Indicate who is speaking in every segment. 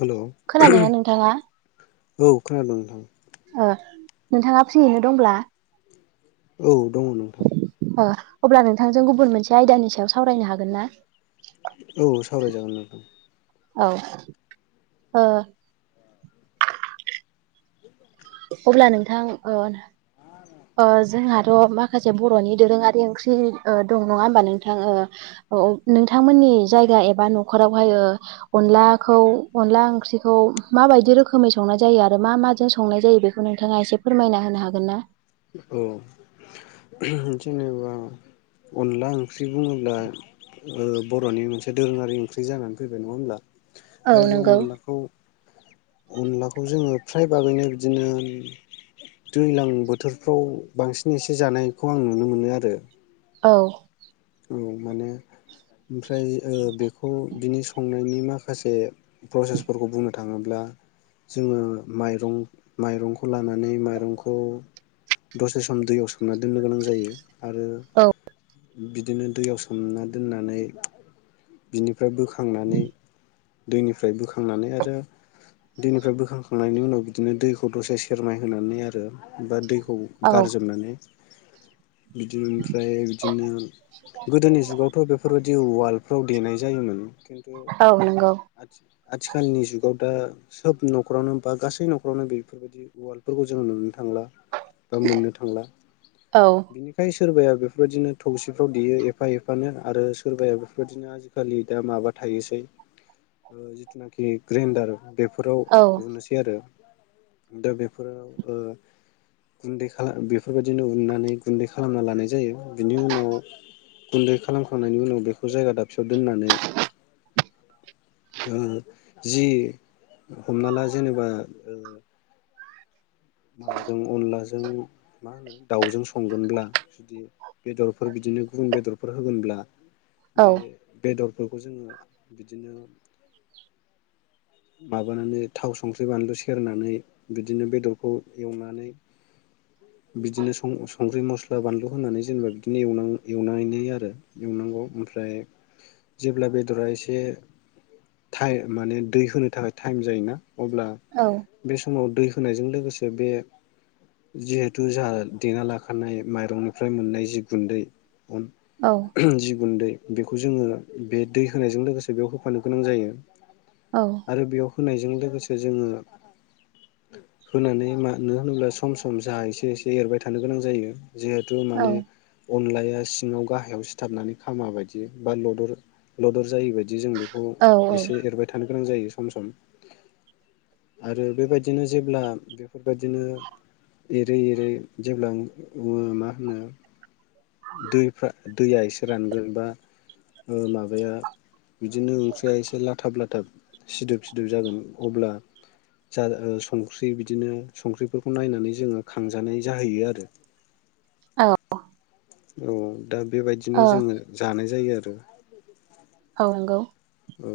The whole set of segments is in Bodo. Speaker 1: हेलौ
Speaker 2: खोनादोंना नोंथांङा?
Speaker 1: औ खोनादों नोंथां।
Speaker 2: ओ नोंथाङा फ्रियैनो दंब्ला
Speaker 1: औ दंङ नोंथां
Speaker 2: ओ अब्ला नोंथांजों गुबुन मोनसे आयदानि सायाव सावरायनो हागोन ना
Speaker 1: औ सावरायजागोन नोंथां
Speaker 2: औ ओ
Speaker 1: [inaudible]
Speaker 2: अब्ला नोंथां ओ ओ जोंहाथ' माखासे बर'नि दोरोङारि ओंख्रि ओ दं नङा होमबा नोंथां ओ औ नोंथांमोननि जायगा एबा न'खरावहाय ओ अनलाखौ अनला ओंख्रिखौ माबायदि रोखोमै संनाय जायो आरो मा माजों संनाय जायो बेखौ नोंथांङा एसे फोरमायना होनो हागोन ना
Speaker 1: औ जेनेबा अनला ओंख्रि बुंङोब्ला ओ बर'नि मोनसे दोरोङारि ओंख्रि जानानै फैबाय नङा होमब्ला
Speaker 2: औ
Speaker 1: दा बे
Speaker 2: नंगौ
Speaker 1: अनलाखौ अनलाखौ जोंङो फ्राय बागैनो बिदिनो दैलां बोथोरफ्राव बांसिन एसे जानायखौ आं नुनो मोनो आरो
Speaker 2: औ
Speaker 1: औ माने ओमफ्राय ओ बेखौ बिनि संनायनि माखासे प्रसेसफोरखौ बुंनो थाङोब्ला जोंङो माइरं माइरंखौ लानानै माइरंखौ दसे सम दैयाव सोमना दोननो गोनां जायो आरो
Speaker 2: औ
Speaker 1: बिदिनो दैयाव सोमना दोननानै बिनिफ्राय बोखांनानै दैनिफ्राय बोखांनानै आरो दैनिफ्राय बोखांखांनायनि उनाव बिदिनो दैखौ दसे सेरमाइ होनानै आरो बा दै खौ
Speaker 2: औ
Speaker 1: गारजोबनानै बिदिनो ओमफ्राय बिदिनो गोदोनि जुगावथ' बेफोरबायदि उवा वालफ्राव देनाय जायोमोन खिन्थु
Speaker 2: औ नंगौ
Speaker 1: आदि आथिखालनि जुगाव दा सोब न'खरावनो बा गासै न'खरावनो बेफोरबायदि उवालफोरखौ जोंङो नुनो थांला। बा मोननो थांला
Speaker 2: औ
Speaker 1: बिनिखाय सोरबाया बेफोरबायदिनो थौसि फ्राव देयो एफा एफानो आरो सोरबाया बेफोरबायदिनो आजिखालि दा माबा थायोसै ओ जिथुनाखि ग्रेन्डार बेफोराव
Speaker 2: औ
Speaker 1: उनोसै आरो दा बेफोराव ओ गुन्दै खाला बेफोरबायदिनो उननानै गुन्दै खालामना लानाय जायो बिनि उनाव गुन्दै खालामखांनायनि उनाव बेखौ जायगा दाबसेयाव दोननानै ओ जि हमना ला जेनेबा ओ माबाजों अनलाजों मा होनो दाउजों संगोनब्ला जुदि बेदरफोर बिदिनो गुं बेदरफोर होगोनब्ला
Speaker 2: औ
Speaker 1: बे बेदर बेफोरखौ जोंङो बिदिनो माबानानै थाव संख्रि बानलु सेरनानै बिदिनो बेदरखौ एवनानै बिदिनों संख्रि मस्ला बानलु होनानै जेनेबा बिदिनो एवनां एवनानै आरो एवनांगौ ओमफ्राय जेब्ला बेदरा एसे टाइ माने दै होनो थाखाय टाइम जायोना अब्ला बे समाव दै होनायजों लोगोसे बे जिहेथु जाहा देना लाखानाय माइरंनिफ्राय मोननाय जि गुन्दै अन
Speaker 2: औ
Speaker 1: जि गुन्दै बेखौ जोंङो बे दै होनायजों लोगोसे बेयाव होफानो गोनां जायो।
Speaker 2: औ
Speaker 1: आरो बेयाव होनायजों लोगोसे जोंङो होनानै मानोनो होनोब्ला सम सम जाहा एसे एसे एरबाय थानो गोनां जायो। जिहेथु
Speaker 2: औ
Speaker 1: माने अनलाया सिङाव गाहायाव सिथाबनानै खामा बायदि बा लदर लदर जायि बायदि बिदि जों बेखौ
Speaker 2: औ
Speaker 1: एसे एरबाय थानो गोनां जायो सम-सम आरो बेबायदिनो जेब्ला बेफोरबायदिनो एरै-एरै जेब्ला ओ मा होनो दैफ्रा दैया एसे रानगोन बा ओ माबाया बिदिनो ओंख्रिया एसे लाथाब-लाथाब, सिदोब-सिदोब जागोन अब्ला जा ओ संख्रि बिदिनो संख्रिफोरखौ नायनानै जोङो खांजानाय जाहैयो आरो।
Speaker 2: औ
Speaker 1: औ दा
Speaker 2: औ
Speaker 1: बेबायदिनो जोङो जानाय जायो आरो।
Speaker 2: नोंगौ।
Speaker 1: औ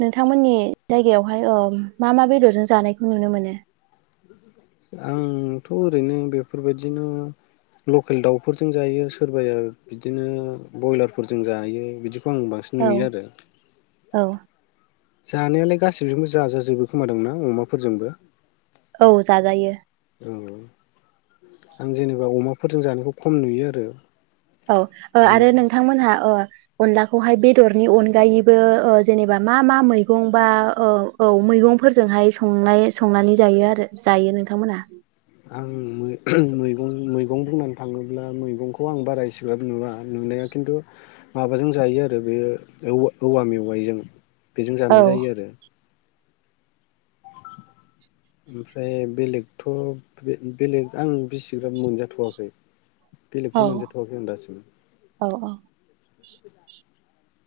Speaker 2: नोंथांमोननि जायगायावहाय ओम मा मा बेदरजों जानायखौ नुनो मोनो?
Speaker 1: आंथ' ओरैनो बेफोरबायदिनो लकेल दाउफोरजों जायो सोरबाया बिदिनो बयलारफोरजों जायो बिदि खौ आं बांसिन
Speaker 2: औ
Speaker 1: नुयो आरो।
Speaker 2: औ
Speaker 1: जानायालाय गासैजोंबो जाजाजोबो खोमादांना अमाफोरजोंबो?
Speaker 2: औ, जाजायो।
Speaker 1: औ, आं जेनेबा अमाफोरजों जानायखौ खम नुयो आरो।
Speaker 2: औ ओ
Speaker 1: औ
Speaker 2: आरो नोंथांमोनहा ओ अनलाखौहाय बेदरनि अनगायैबो ओ जेनेबा मा मा मैगं बा ओ औ मैगंफोरजोंहाय संनाय संनानै जायो आरो जायो नोंथांमोनहा?
Speaker 1: आं मैगं-मैगं बुंनानै थाङोब्ला मैगंखौ आं बारा इसिग्राब नुवा नुनाया खिन्थु माबाजों जायो आरो बेयो औ-औवा मेवाइजों बेजों
Speaker 2: औ
Speaker 1: जानाय जायो आरो। ओमफ्राय बेलेगथ' बेलेग आं बिसिग्राब मोनजाथ'वाखै। बेलेगखौ
Speaker 2: औ
Speaker 1: मोनजाथ'वाखै आं दासिम।
Speaker 2: औ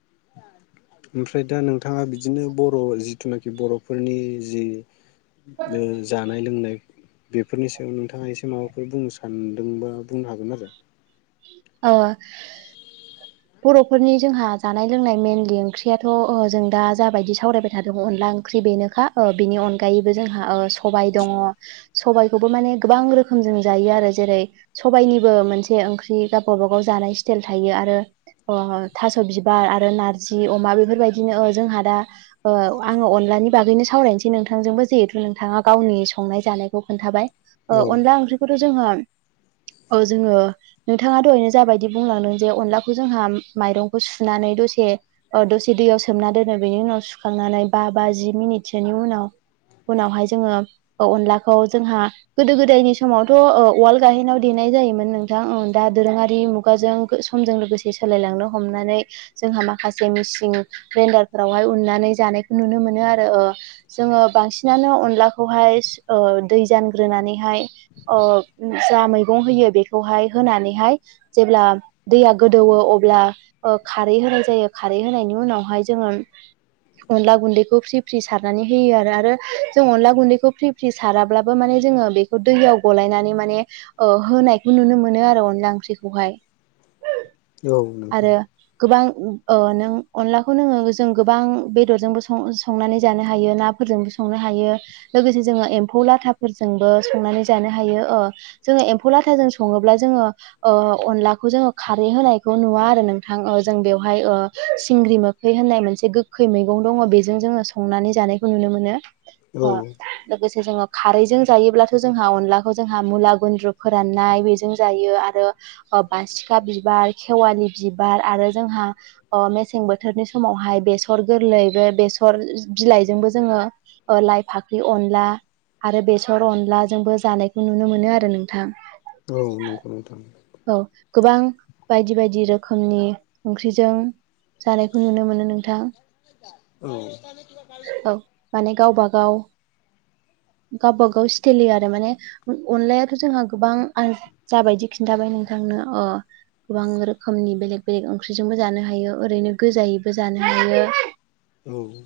Speaker 2: [inaudible]
Speaker 1: ओमफ्राय दा नोंथाङा बिदिनो बर' जिथुनाखि बर'फोरनि जि जानाय लोंनाय बेफोरनि सायाव नोंथाङा एसे माबाफोर बुंनो सानदोंबा बुंनो हागोन आरो।
Speaker 2: ओ बर'फोरनि जोंहा जानाय-लोंनाय मेनलि ओंख्रियाथ' ओ जों दा जाबायदि सावरायबाय थादों अनला ओंख्रि बेनोखा बिनि अनगायैबो जोंहा ओ सबाय दङ सबायखौबो माने गोबां रोखो मजों जायो आरो जेरै सबायनिबो मोनसे ओंख्रि गावबा गावबा जानाय स्टाइल थायो आरो। अ थास' बिबार आरो नारजि अमा बेफोरबायदिनो ओ जोंहा दा ओ आङो अ नलानि बागैनो सावरायनोसै नोंथांजोंबो जिहेथु नोंथाङा गावनि संनाय जानायखौ खोन्थाबाय।
Speaker 1: औ
Speaker 2: ओ अनला आंख्रिखौथ' जोङो ओ जोङो नोंथाङा दहायनो जाबायदि बुंलांदों जे अनला खौ जोंहा माइरंखौ सुनानै दसे ओ दसे दैयाव सोमना दोनो बेनि उनाव सुखांनानै बा जि मिनिटसोनि उनाव हाय जोङो अनलाखौ जोंहा गोदो गोदायनि समावथ' ओ उवाल गाहेनाव देनाय जायोमोन नोंथां ओ दा दोरोङारि मुगाजों लोगोसे सोलायलांनो हमनानै जोंहा माखासे मिसिं ग्रेन्डारफोरावहाय उननानै जानायखौ नुनो मोनो आरो ओ जोङो बांसिनानो अनलाखौहाय ओ दै जानग्रोनानैहाय ओ जा मैगं होयो बेखौहाय होनानैहाय जेब्ला दैया गोदौवो अब्ला ओ खारै होनाय जायो खारै होनायनि उनावहाय जोङो अनला गुन्दैखौ फ्रि फ्रि सारनानै होयो आरो आरो जों अनला गुन्दैखौ फ्रि फ्रि साराब्लाबो माने जोङो बेखौ दैयाव गलायनानै माने होनायखौ नुनो मोनो आरो अनला ओंख्रिखौहाय। [inaudible]
Speaker 1: औ नोंथां।
Speaker 2: अ नों अनलाखौ नोङो जों गोबां बेदरजोंबो सं- संनानै जानो हायो नाफोरजोंबो संनो हायो। लोगोसे जों एम्फौ लाथा फोरजों बो संनानै जानो हायो ओ जोङो एम्फौ ला थां जों संङोब्ला जोङो ओ अनलाखौ जोङो खारै होनायखौ नुवा आरो नोंथां। ओ जों बेवहाय ओ सिंग्रि मोखै होननाय मोनसे गोखै मैगं। दङ बेजों जोङो संनानै जानायखौ नुनो मोनो।
Speaker 1: औ।
Speaker 2: ओ लोगोसे जोङो खारैजों जायोब्लाथ' जोंहा अनलाखौ जोंहा मुला गुन्द्रु फोराननाय बेजों जायो आरो। ओ बासि खा बिबार खेवालि बिबार आरो जोंहा ओ मेसें बोथोरनि समावहाय बेसर गोरलै बे बेसर बिलाइजोंबो जोङो लाइ फाख्रि अनला आरो बेसर अनलाजोंबो जानायखौ नुनो मोनो आरो नोंथां।
Speaker 1: औ नंगौ नोंथां
Speaker 2: औ गोबां बायदि बायदि रोखोमनि ओंख्रिजों जानायखौ नुनो मोनो नोंथां।
Speaker 1: औ
Speaker 2: औ माने गावबा गाव गावबा गाव सथेलयै आरो माने अनलायाथ' जोंहा गोबां जाबायदि खिन्थाबाय नोंथांनो अ गोबां रोखोमनि बेलेग बेलेग ओंख्रिजोंबो जानो हायो ओरैनो गोजायैबो जानो हायो
Speaker 1: औ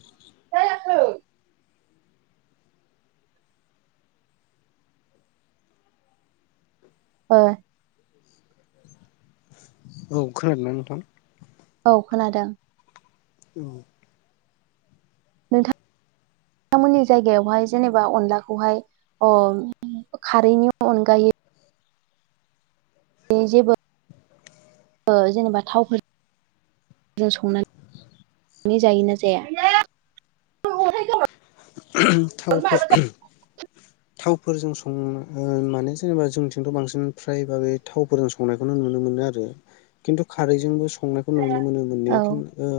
Speaker 2: ओ
Speaker 1: औ खोनादोंना नोंथां?
Speaker 2: औ खोनादों।
Speaker 1: औ
Speaker 2: नोंथां नोंथांमोननि जायगायावहाय जेनेबा अनलाखौहाय ओ खारैनि अनगायै बे जेबो जेनेबा थावफोर जों संनानै संनाय जायोना जाया?
Speaker 1: [unintelligible] थावबो। थावफोरजों सं माने जेनेबा जोंथिंथ' बांसिन फ्राय बागै थावफोरजों संनायखौ नुनो मोनो। आरो खिन्थु खारैजोंबो संनायखौ नुनो मोनो
Speaker 2: औ
Speaker 1: मोननाया खिन्थु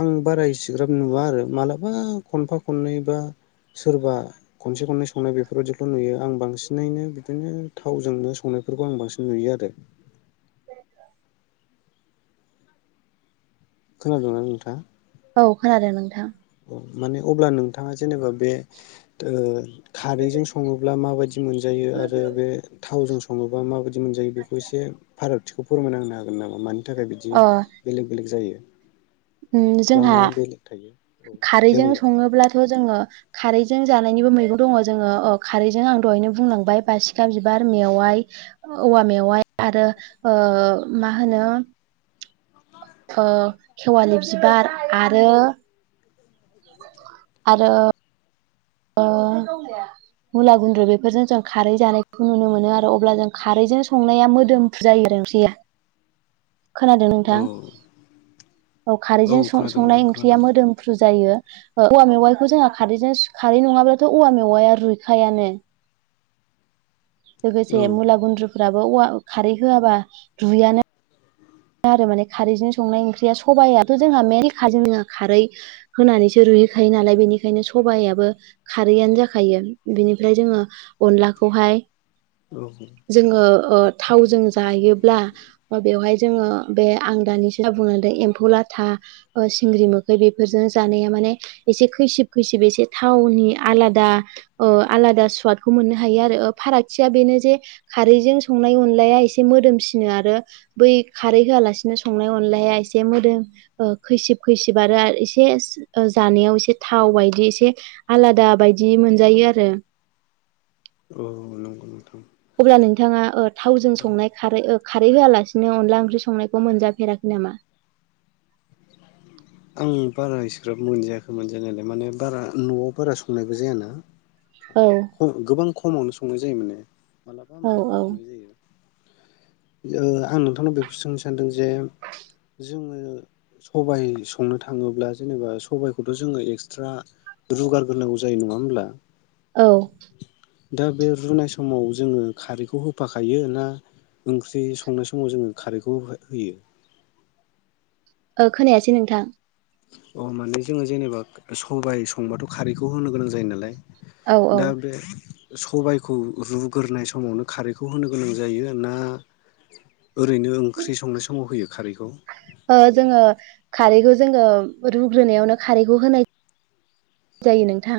Speaker 1: आंङो बारा एसेग्राब नुवा आरो मालाबा खनफा खननै बा। सोरबा खनसे खननै संनाय बेफोरबायाददिखौल' नुयो आं बांसिनैनो बिदिनो थावजोंनो संनाय बेफोरखौ आं बांसिन नुयो आरो।
Speaker 2: [inaudible]
Speaker 1: खोनादोंना नोंथाङा?
Speaker 2: औ खोनादों नोंथां
Speaker 1: औ माने अब्ला नोंथाङा जेनेबा बे ओ खारैजों सङोब्ला माब बायदि मोनजायो आरो बे थावजों सङोबा माबायदि मोनजायो बेखौ एसे फाराग बिथिखौ फोरमायना होनो हागोन नामा? मानि थाखाय बिदि बेलेग बेलेग जायो
Speaker 2: ओ
Speaker 1: बा
Speaker 2: जोंहा
Speaker 1: मा बेलेग थायो औ दे
Speaker 2: खारैजों
Speaker 1: बुंलाय
Speaker 2: सङोब्लाथ' जोङो खारैजों जानायनिबो मैगं दङ जोङो अ खारैजों आं दहायनो बुंलांबाय बासिखा बिबार मेवाइ औवा मेवाइ आरो ओ मा होनो ओ खेवालि बिबार आरो आरो ओ मुला गुन्द्रु बेफोरजों जों खारै जानायखौ नुनो मोनो आरो अब्ला जों खारैजों संनाया मोदोम फ्रु जायो आरो ओंख्रै या खोनादों
Speaker 1: औ
Speaker 2: नोंथां। औ खारैजों
Speaker 1: खोनादों नोंथां
Speaker 2: संनाय
Speaker 1: खोनादों
Speaker 2: ओंख्रिया मोदोमफ्रु जायो ओ औवा मेवाइखौ जोंहा खारैजों खारै नङाब्लाथ' औवा मेवाया रुइखायानो
Speaker 1: औ
Speaker 2: लोगोसे मुला गुन्द्रुफोराबो औवा खारै होआबा रुयानो। आरो माने खारैजों संनाय ओंख्रिया सबायाथ' जोंहा मेनलि खारै जोंहा खारै होनानैसो रो दुगैखायो नालाय बेनिखायनो सबायाइाबो खारैआनो जाखायो बिनिफ्राय जोङो अनलाखौहाय
Speaker 1: औ।
Speaker 2: जोङो थावजों जायोब्ला बेवहाय जोङो बे आं दानिसो जा बुंलांदों एम्फौ लाथा सिंग्रि मोखै बेफोरजों जानाया माने एसे खैसिब खैसिब एसे थावनि आलादा आलादा सुवादखौ मोननो हायो आरो फारागथिया बेनो जे खारैजों संनाय अनलाया एसे मोदोमसिनो आरो बै खारै होआलासिनो संनाय अनलाया एसे मोदोम खैसिब खैसिब आरो एसे जानायाव एसे थाव बायदि एसे आलादा बायदि मोनजायो आरो
Speaker 1: औ नंगौ नोंथां
Speaker 2: अब्ला नोंथाङा थावजों संनाय खारै खारै होआलासिनो अनला ओंख्रि संनायखौ मोनजाफेराखै नामा
Speaker 1: आं बारा एसेग्राब मोनजायाखै मोनजानायालाय माने बारा न'आव बारा संनायबो जायाना
Speaker 2: औ
Speaker 1: खालि गोबां खमावनो संनाय जायो माने मालाबा
Speaker 2: औ
Speaker 1: मालाब'
Speaker 2: औ
Speaker 1: संनाय जायो आं नोंथांनाव बेखौ सोंनो सानदों जे जोङो सबाय संनो थाङोब्ला जेनेबा सबायखौथ' जोङो एक्सट्रा रूगारग्रोनांगौ जायो नङा होमब्ला
Speaker 2: औ
Speaker 1: दा बे रुनाय समाव जोङो खारैखौ होफाखायो ना ओंख्रि संनाय समाव जोङो खारैखौ होयो।
Speaker 2: खोनायासै नोंथां
Speaker 1: अ माने जोङो जेनेबा सबाय संबाथ' खारैखौ होनो गोनां जायो नालाय
Speaker 2: औ औ
Speaker 1: दा बे सबायखौ रुग्रोनाय समावनो खारैखौ होनो गोनां जायो ना। ओरैनो ओंख्रि संनाय समाव होयो खारैखौ।
Speaker 2: ओ जोङो खारैखौ जोङो रुग्रोनायावनो खारैखौ होनाय जायो नोंथां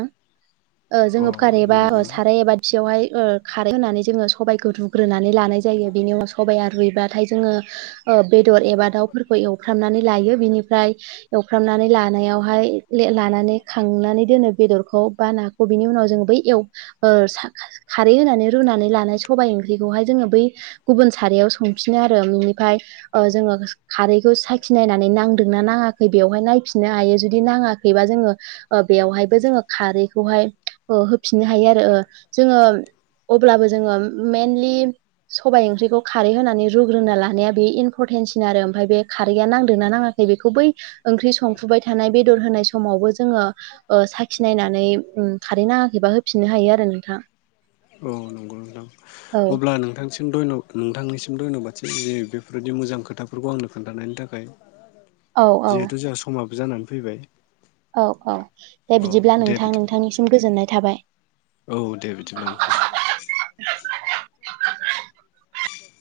Speaker 2: ओ
Speaker 1: अ
Speaker 2: जोङो कुकार एबा
Speaker 1: नंगौ
Speaker 2: साराय एबा थुसियावहाय ओ खारै होनानै जोङो सबायखौ रुग्रोनानै लानाय जायो बेनि उनाव सबाया रुइबा नाथाय जोङो ओ बेदर एबा दाउफोरखौ एवफ्रामनानै लायो बिनि ओमफ्राय एवफ्रामनानै लानायावहाय ले-लानानै खांनानै दोनो बेदरखौ बा नाखौ बिनि उनाव जों बै एव ओ खारै होनानै रुना नै लानाय सबाय ओंख्रिखौहाय जोङो बै गुबुन सारायाव संफिनो आरो बिनिफाय ओ जोङो खारैखौ साखि नायनानै नांदोंना नाङाखै बेवहाय नायफिननो हायो जुदि नाङाखैबा जोङो ओ बेयावहायबो जोङो खारैखौहाय ओ होफिननो हायो आरो ओ जोङो अब्लाबो जोङो मेनलि सबाय ओंख्रिखौ खारै होनानै रुग्रोना लानाया बे इम्परटेन्टसिन आरो ओमफाय बे खारैया नांदोंना नाङा बेखौ बै ओंख्रि संफुबाय थानाय बेदर होनाय समावबो जोङो ओ साखि नायनानै उम खारै नाङाखैबा होफिननो हायो आरो नोंथां।
Speaker 1: औ नंगौ नोंथां
Speaker 2: औ
Speaker 1: अब्ला नोंथांसिम धय्न' नोंथांनिसिम धय्न'बादसै बेफोरबायदि मोजां खोथाफोरखौ आंनो खोनथानायनि थाखाय।
Speaker 2: औ औ
Speaker 1: जिहेथु जोंहा समाबो जानानै फैबाय
Speaker 2: औ औ दे
Speaker 1: अ
Speaker 2: बिदिब्ला
Speaker 1: दे
Speaker 2: नोंथां
Speaker 1: बिदिब्ला
Speaker 2: नोंथांनिसिम गोजोननाय थाबाय।
Speaker 1: औ दे बिदिब्ला नोंथां।